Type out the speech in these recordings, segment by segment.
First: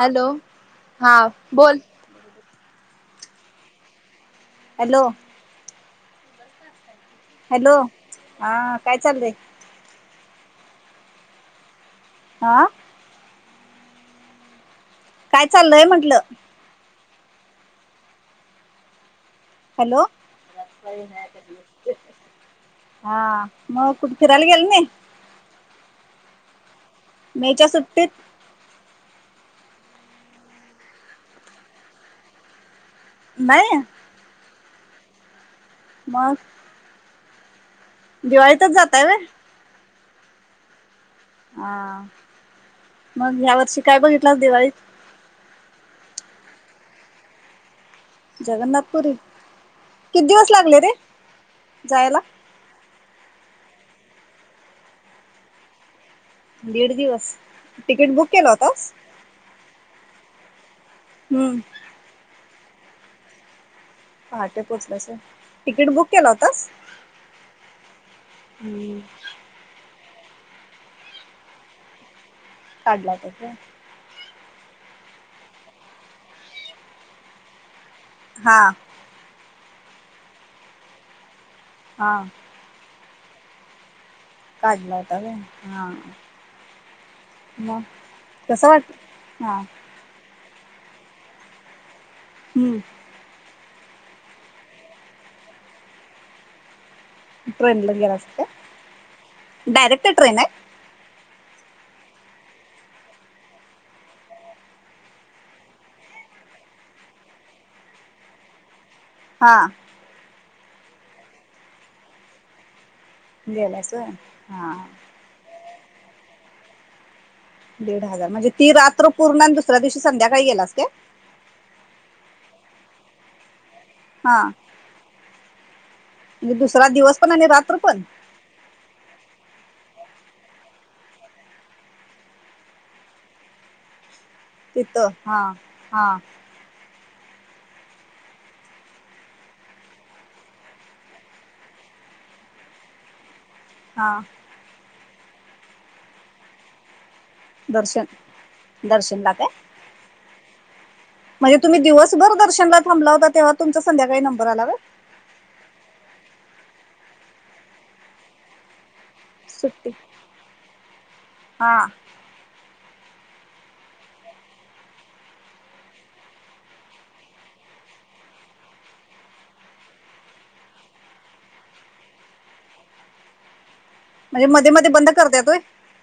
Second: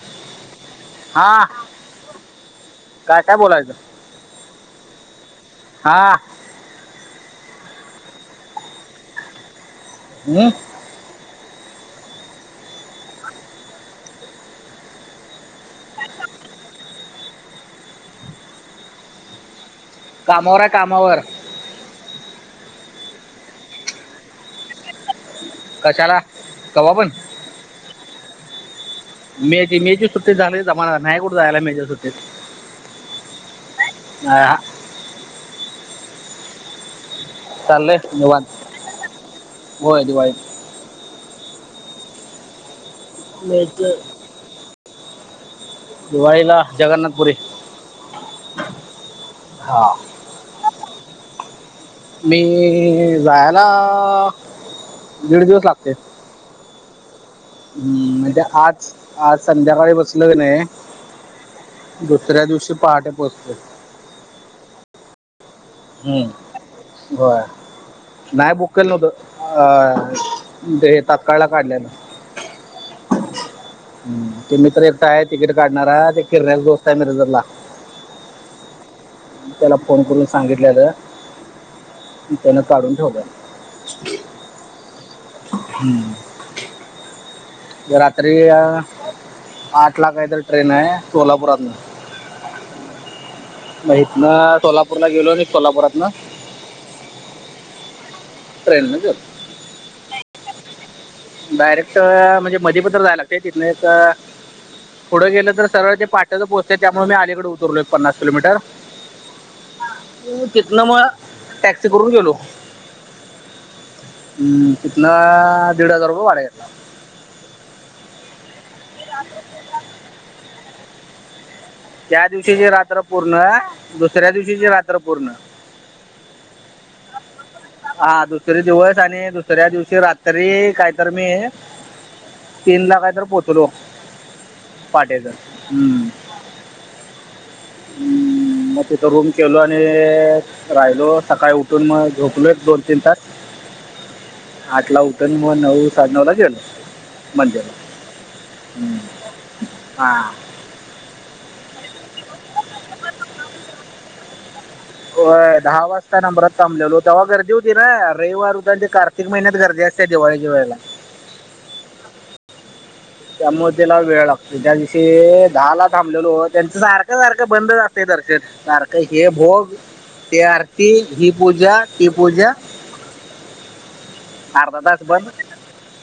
Hello, हां हा बोल. काय काय बोलायचं? हॅलो. हां. हॅलो, हां काय चालयं? मीं. आं. काय चालय म्हंटल? हॅलो कामावर आहे कामावर [unintelligible] हां मग कुठ फिराला गेल नाही. चला. मेच्या सुट्टीत. मे मेझी सुट्टीत [unintelligible] नाही कुठं जायला मेझ सुट्टीत. नाहीय. हा, मग. चालंय निवांत, दिवाळीतच जातय व होय दिवाई हा, मग ह्या वर्षी मेचे काय बघितलंस दिवाळीत? दिवाळीला जगन्नाथपुरी. जगन्नाथपुरी हा किती दिवस लागले रे. जायला मी जायला दीड दिवस लागतंय. दीड दिवस. तिकीट हम्म बुक म्हणजे केलं आज होतास आज संध्याकाळी बसल हम्म नाही दुसऱ्या दिवशी पहाटे पोचतोय. पहाटे पोचलंच हम्म हो नाही बुक केलं नव्हतं अ हे तातकाळला काढलेलं काडला तर ते मित तर्र एकटा आहे तिकीट काढणारह ते किरण्याचा दोस्त आहे मिरेजरला हा त्याला फोन करून सांगितल्या तर हा त्यान काढून ठेव काडलाता होता व्हय हर रात्री हा आठ ला काही तर ट्रेन आहे सोलापुरात हम्म मात ना सोलापूरला गेलो ना सोलापुरात ना ट्रेनला ग र अस गेलो डयरक्ट ट्रेन आहे डायरेक्ट म्हणजे मध्येे पत्र जायलागते तिथन एक पुढं गेलं तर सरळ ते पाट्याच पोहचते त्यामुळे मी आलीकडे उतरलो एक पन्नास किलोमीटर हा तीतन म टॅक्सी करून गेलो गेलास होय हम्म हा कितना दीड हजार रुपये वाढा घेतला दीड हजार म्हणजे ती रात्र पूर्ण आणि दुसऱ्या दिवशी संध्याकाळी गेलास का त्या दिवशीची रात्र पूर्ण दुसऱ्या हा दिवशीचे रात्र पूर्ण म्हणजे दुसरा दिवस पण आणि रात्र पण हा दुसरे दिवस आणि दुसऱ्या दिवशी रात्री कायतर मी तीन ला काहीतर पोहोचलो तिथं पाटेसर हा हम्म हा हम्म मग तिथं रूम केलो आणि राहिलो सकाळी उठून मग झोपलो एक दोन तीन तास हा आठ ला उतरणी म नऊ सात नऊ ला गेल मज दर्शन हम् दर्शनला काय हा म्हणजे तुम्ही दिवसभर दर्शनला थांबला होता तेव्हा तुमचा संध्याकाळी नंबर आलावा दहा वाजता नंमरात थबलेलो तेव्हा गर्दी होती ना रविवार उदचे कारख प्रत्येक महिन्यात गर्दी सुट्टी असते दिवाळीच्या वेळेला हा त्यामुळे त्याला वेळ लागतो त्या दिवशी ाला थांबलेलो त्यांच सारख्या सारखं बंद ज कार का हे भोग ते आरती ही पूजा ती पूजा म्हणजे मध्ये अर्धा मध्ये तास बंद करते य तोय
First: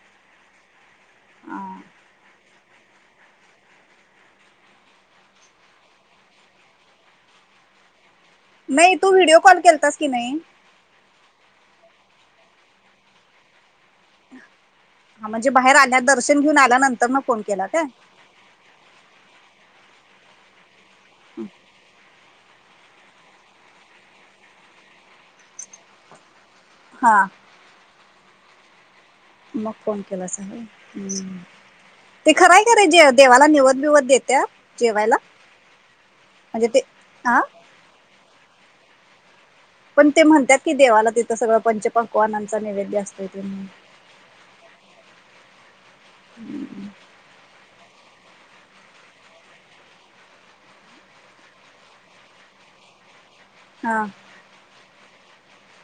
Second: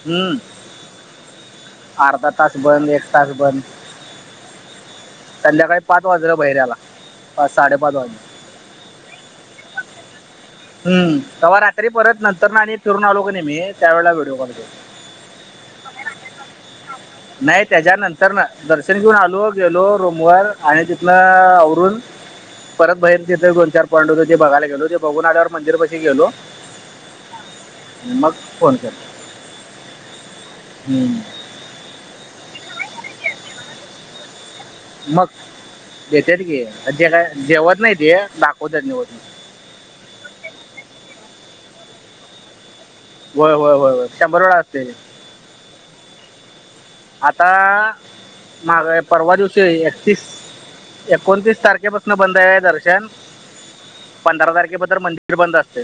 हम्म अर्धा तास बंद एक तास बंद संध्याकाळी पाच वाजलं बहिर्याला पाच साडेपाच वाज नाही तू व्हिडिओ कॉल केतास की नाही हम्म तेव्हा रात्री परत नंतर ना आणि फिरून आलो का नाही मी त्यावेेळेला व्हिडिओ कॉल के हा म्हणजे बाहेर आल्या दर्शन घेऊन आल्यानंतर न फोन नाही केला काय त्याच्यानंतर ना दर्शन घेऊन आलो गेलो रूम वर आणि अरुण परत बहीर तिथे दोन चार पॉइंड हो ते बघाय गेलो ते बघूननाड्यावर मंदिर पाशी गेलो हा मग फोन के मग फोन केलाचम् ते खराय खरे जे देवाला निवत बिवत देत्या जेवायला मग देत गी म्हणजे ते जे काय हा जेवत नाही ते दाखवत निवत पण ते म्हणतात की देवाला तिथं सगळं पंच पक्वानांचा निवेदन होय होय होय होय शंभर वेळा असते हम्म आता मग परवा दिवशी एकतीस एकोणतीस तारखेपासून बंद आहे दर्शन हा पंधरा तारखे बदर मंदिर बंद असते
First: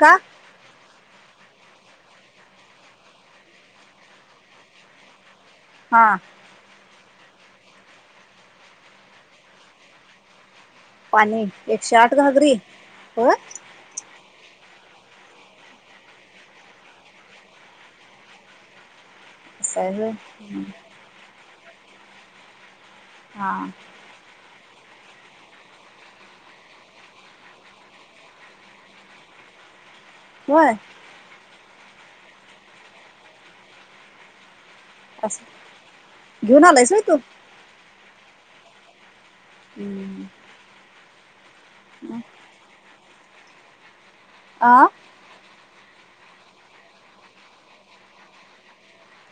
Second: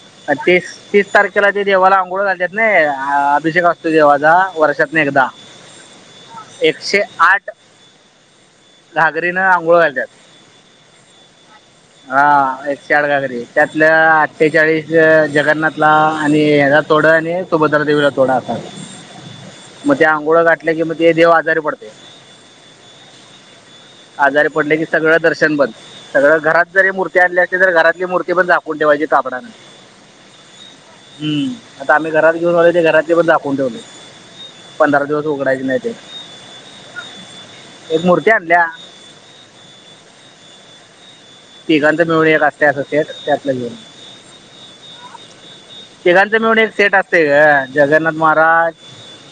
का आणि तस तीस तारखेला ते देवाला आंघोळ घालतात ना अभिषेक असतो देवाचा वर्षात नाही एकदा हा एकशे आठ घागरीन आंघोळ घालतात पाणी एकशे आठ हा घागरी एक शडगा होय घरी त्यातल्या तेचाळीस जगन्नाथला आणि ह्याचा तोडा आणि सुभद्रादेवीला तोडा असा असं मग ते आहे होय आंघोळ गाठल्या की मग ते देव आजारी पडते हा आजारी पडले की सगळं दर्शन बंद सगळं घरात जरी मूर्ती आणली असते तर घरातली मूर्ती बंदखून ठेव जी कापडने होय आता आम्ही घरात घेऊन आले ते घरातले पण दाखवून ठेवले पंधरा दिवस असं उघडायचे नाही ते घेऊन आलायस होय तू एक मूर्ती आणल्या हम्म तिघांत मिळून एक असते अस त्यात घेऊन आं तेिघांच मिळून एक सेट असते ग जगन्नाथ महाराज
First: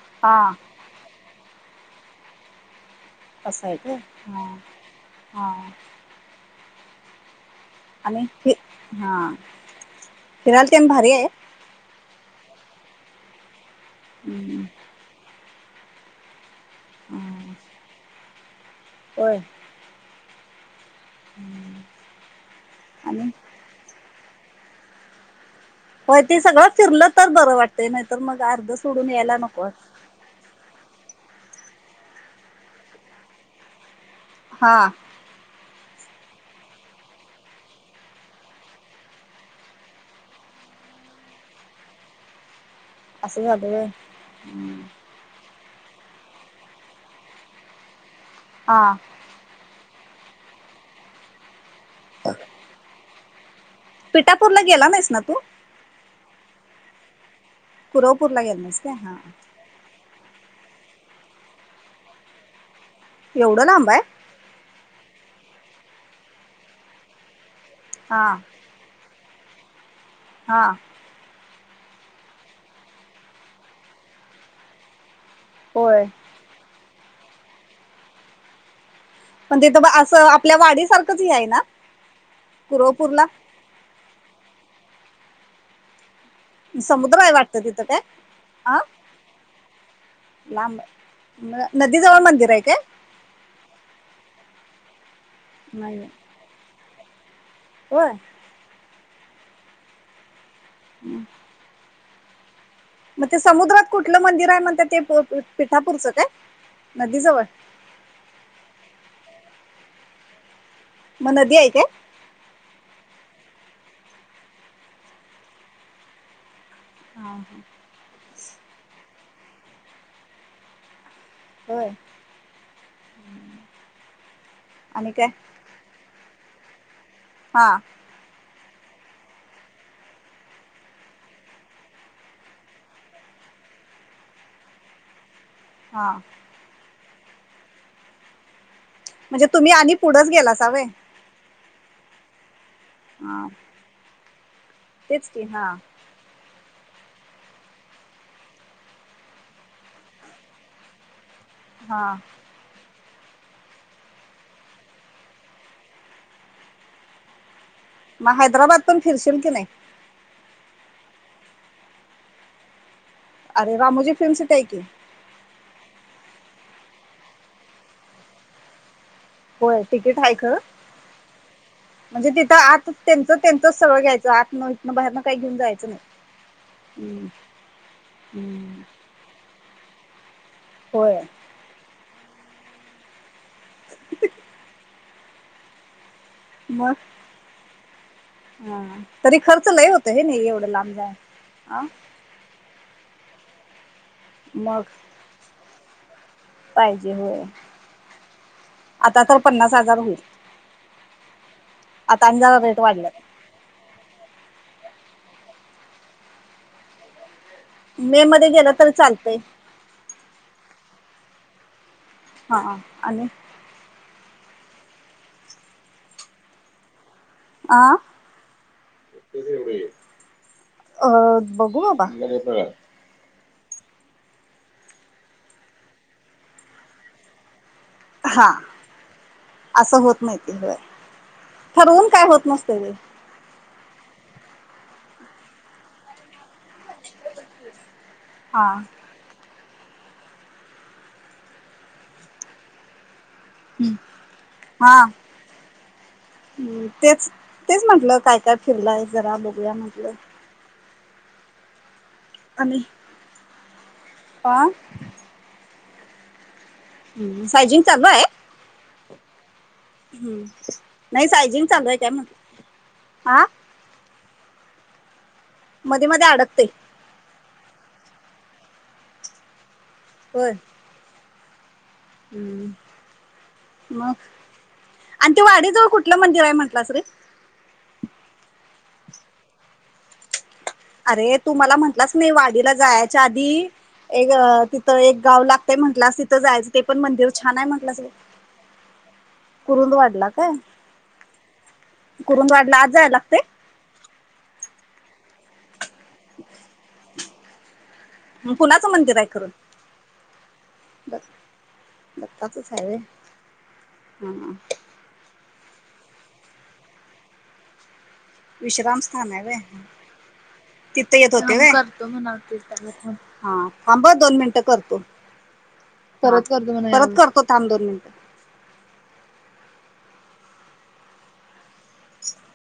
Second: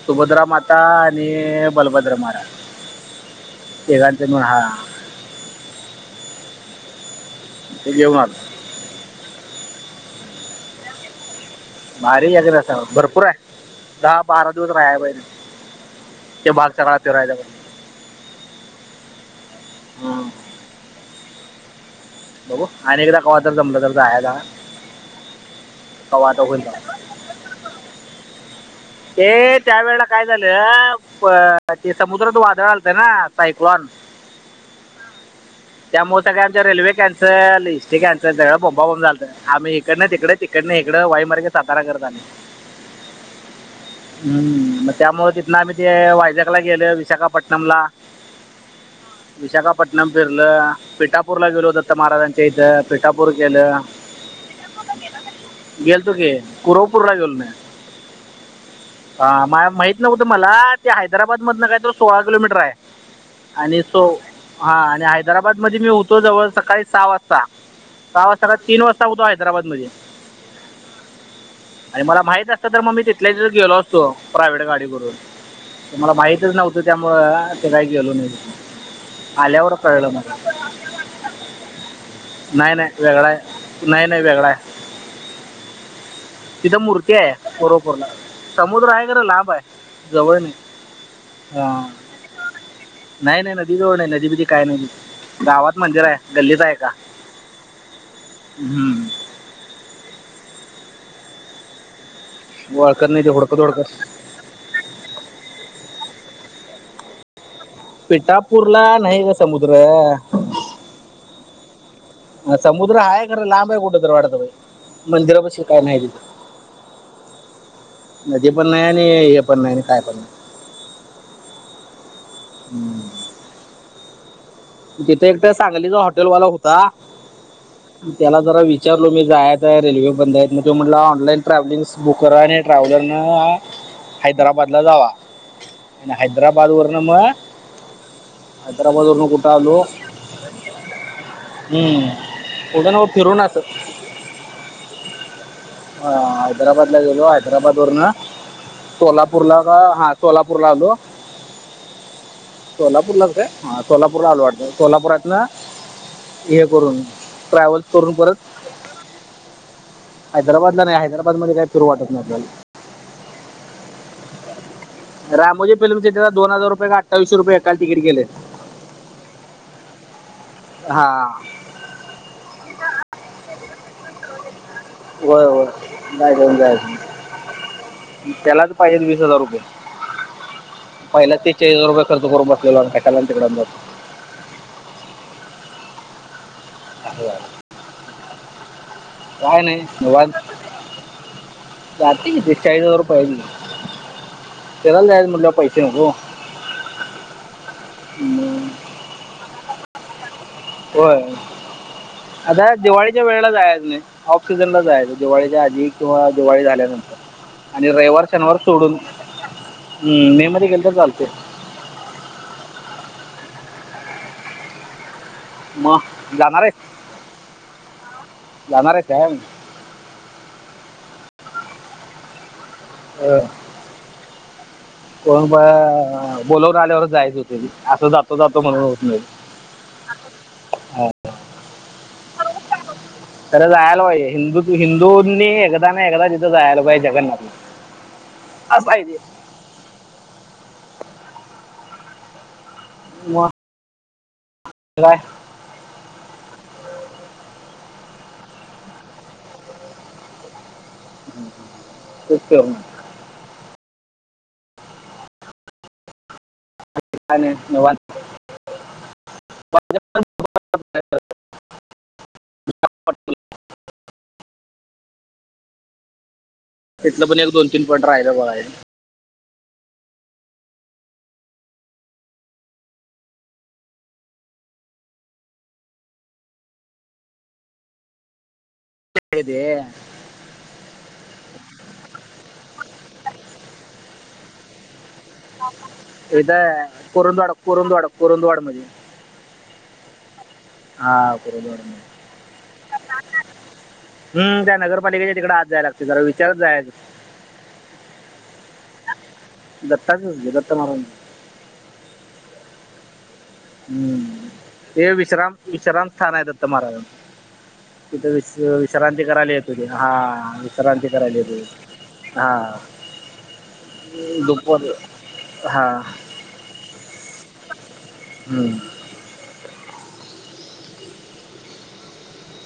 सुभद्रा हा माता आणि बलभद्र महाराज अससं आहेच तिघांचं मिळून ह हा हा ते घेऊन आलो आणिि हा फिराल ते भारी आहे माारी याक भरपूर आहे दहा बारा हम्म, दिवस राहा बहि ते बागचालाात रायबा हा. हा हम्म बघ अकदा क तर जमलं तर होय कवा ते आता होईल सगळं बघा. फिरलं तर बरं वाटत नाहीतर मग अर्ध सोडून यायला ये नको त्या वाटतंय. वेळा काय झालं अ ते समुद्रात वादळ घलतं ना सायक्लॉन हा त्यामुळे सगं आमच्या रेल्वे कनसल हिस्ट्री कॅन्सल सगळ बोंबांब झालतं आम् इकडे ना तिकडे तिकडे नाही इडं वाई मार्गे सातारा करत आणि असं झालं होय. हम्म त्यामुळ तिथन आम्ही ते वाैजग ला गेलो विशाखापटणम ला हा विशाखापटणम फिरलं पिठापूरला गेलो होत समर्थ महाराजांच्या इथं पिठापूर केलं पिठापूरला गेला नाहीस ना तू गेलतो की फिरायला पुरं ह माहित नकत मला ते हैदराबाद मधन काय तर सोळा किलोमीटर आहे एवढं आणि लांब आहे सो हा आणि हैदराबाद मध्ये मी होतो जवळ सकाळी सहा वाजता हा सहा वाजता तीन वाजता होतो हैदराबाद मध्ये हा आणि मला माहित असतं तर मग मी तिथल्या गेलो असतो प्रायव्हेट गाडीवरून त होय. मला माहितच नव्हतं त्यामुळं ते काही गेलो नाही पण आल्यावर तेथं कळलं असं मला आपल्या वाडीसारखंच ह आहे ना नाही नाही कुरवपूरला वेगळा आहे नाही नाही वेगळा आहे तिथं समुद्र आहे वाटतं तिथं काय मुरक हा समुद्र आहे कार लाभ आहे जवळ नाही लांब ह नदी जवळ मंदिर आहे काय? नाही नाही नदी जवळ नाही नदी म काय नाही गावात मंदिर आहे गल्लीच आहे का होय हम्म हम्म वळकर नाही मग ते हुडकत समुद्रात हुडकत कुठलं मंदिर आहे म्हणत ते पिठापूरचं काय नदी जवळ पिटापूरला नाही ग समुद्र मग नदी आहेय काय समुद्र हाय खरं लांब आहे कुठं तर वाटतं बा मंदिराप काय नाही हा तिथं नदी पण नाही आणि हे पण नाही आणि काय पण नाही हो हम्म आणि काय तिथे एकट सांगलीचा हॉटेल वाला होता हा त्याला जरा विच विचारलो मी जायत आहे रेल्वे बंद आहेत मग तो म्हटलं ऑनलाईन ट्रॅव्हलिंग् बुक करा आणि ट्रॅ्हलरन हैदराबादला जावा हा आणि हैदराबाद वरन मग हैदराबाद म्हणजे तुम्ही आणि पुढंच गेला सवय हम्म उद्या ना म फिरूनच तेच की हा ह हैदराबाद गेलो हैदराबाद वरन सोलापूरला का हा सोलापूर ला आलो हा सोलापूरलाच का सोलापूरला आल वाटत सोलापूरात ना हे करून ट्रॅव्हल मग हैदराबाद पून फिरशील की नाही हैदराबादला नाही हैदराबाद मध्ये काही सुरवटत नाही आपल्याला अरे रामोजी फिल्म सिटी आहे की रामोजी फिल्म सिटीला दोन हजार रुपये का अठ्ठावीशे रुपये एकाल तिकीट गेले होय तिकीट आहेय ख हा म्हणजे तिथं आत त्यांच त्यांच सगळं घ्यायचं आात म्ह होय हो जाय देऊन हम्म, जायच त्यालाच हम्म. पाहिजे वीस हजार रुपये होय पहिला ते ळी रुपये खर्च करून बसलेला आणि कााला तिकड मग अ हा तरी खर्च लय होत हे नाही एवढं लांबय अ च र पय मग ए जा मुट पैसे नको पाहिजे होय हम्म. आता तर पन्नास हजार होईल होय आणि जरा आता रेट दिवाळीच्या वाढल्यात वेळेला जायच नाही ऑक्सिजनला जायच दिवाळीच्या आधी किंवा दिवाळी झाल्यानंतर आणि मे रविवार मध्ये शनिवार गेलं तरी सोडून चालतंय हम् मे मध्ये गेले तर चालते हा आणि म जाणार रे. आं. अ बघू बाबा. अं. कोण प बोलावर आल्यावर जायच होते. असं जातो हा जातो म्हणून होत नाही असं होत नाही ते होय [unintelligible] ठरवून काय होत नसते ते. तरर जायला पाईे हिंदू हिंदूंनी एकदा ना एकदा. ला जगन्नाथला हा असहिती [unintelligible] म. हा. तेच तेच म्हंटलं, काय काय फिरलं, एक जरा बोघल्या म्हटलं. हम् तच [unintelligible] आ. काय ् नाही सायजिंग निवांत. चालू हाय. हम्म नाही सायजिंग चालू हाय, काय म्हंटल? मध्ये मध्ये अडकतय. इथलं पण एक दोन तीन पॉट राहिला बघ आहे. होय. हम्म. मग आणि ते वाडीजवळ कुठलं मंदिर हाय म्हंटलास रे? दे [unintelligible] अरे तू मला म्हंटलाच नाही, वाडीला जायच्या आधी एक तिथं एक. गाव लागतय म्हंटलंस तिथं जायचं, ते इथं पण मंदिर कोरुंदवाड छान आहे म्हंटलंस. कोरुंदवाड कोरुंदवाड मध्ये कुरुंद वाढला. काय हा बरोबर. कुरुंद वाढला आज जायला लागते हम्म. त्या नगरपालिकेच्या तिकडे आज जायला लागतयं जरा विचारत जायच. कुणाचं मंदिर हाय? दत्ताच दत्त महाराज दत्त दत्ताचच हाय होय. हम्म. हे विश्राम विश्राम स्थान हाय दत्त महाराजांच. तिथं वि विश्राम विश्रांती स्थान आहे करायला व येत होतीत, हा विश्रांती तिथे करायला येत होते व तो होतीत. हा. म्हणावतेच त्याला हा. थांब दोन मिनिटं करतो. हां परत करतो. तो थांब दोन मिनिटं. हम्म.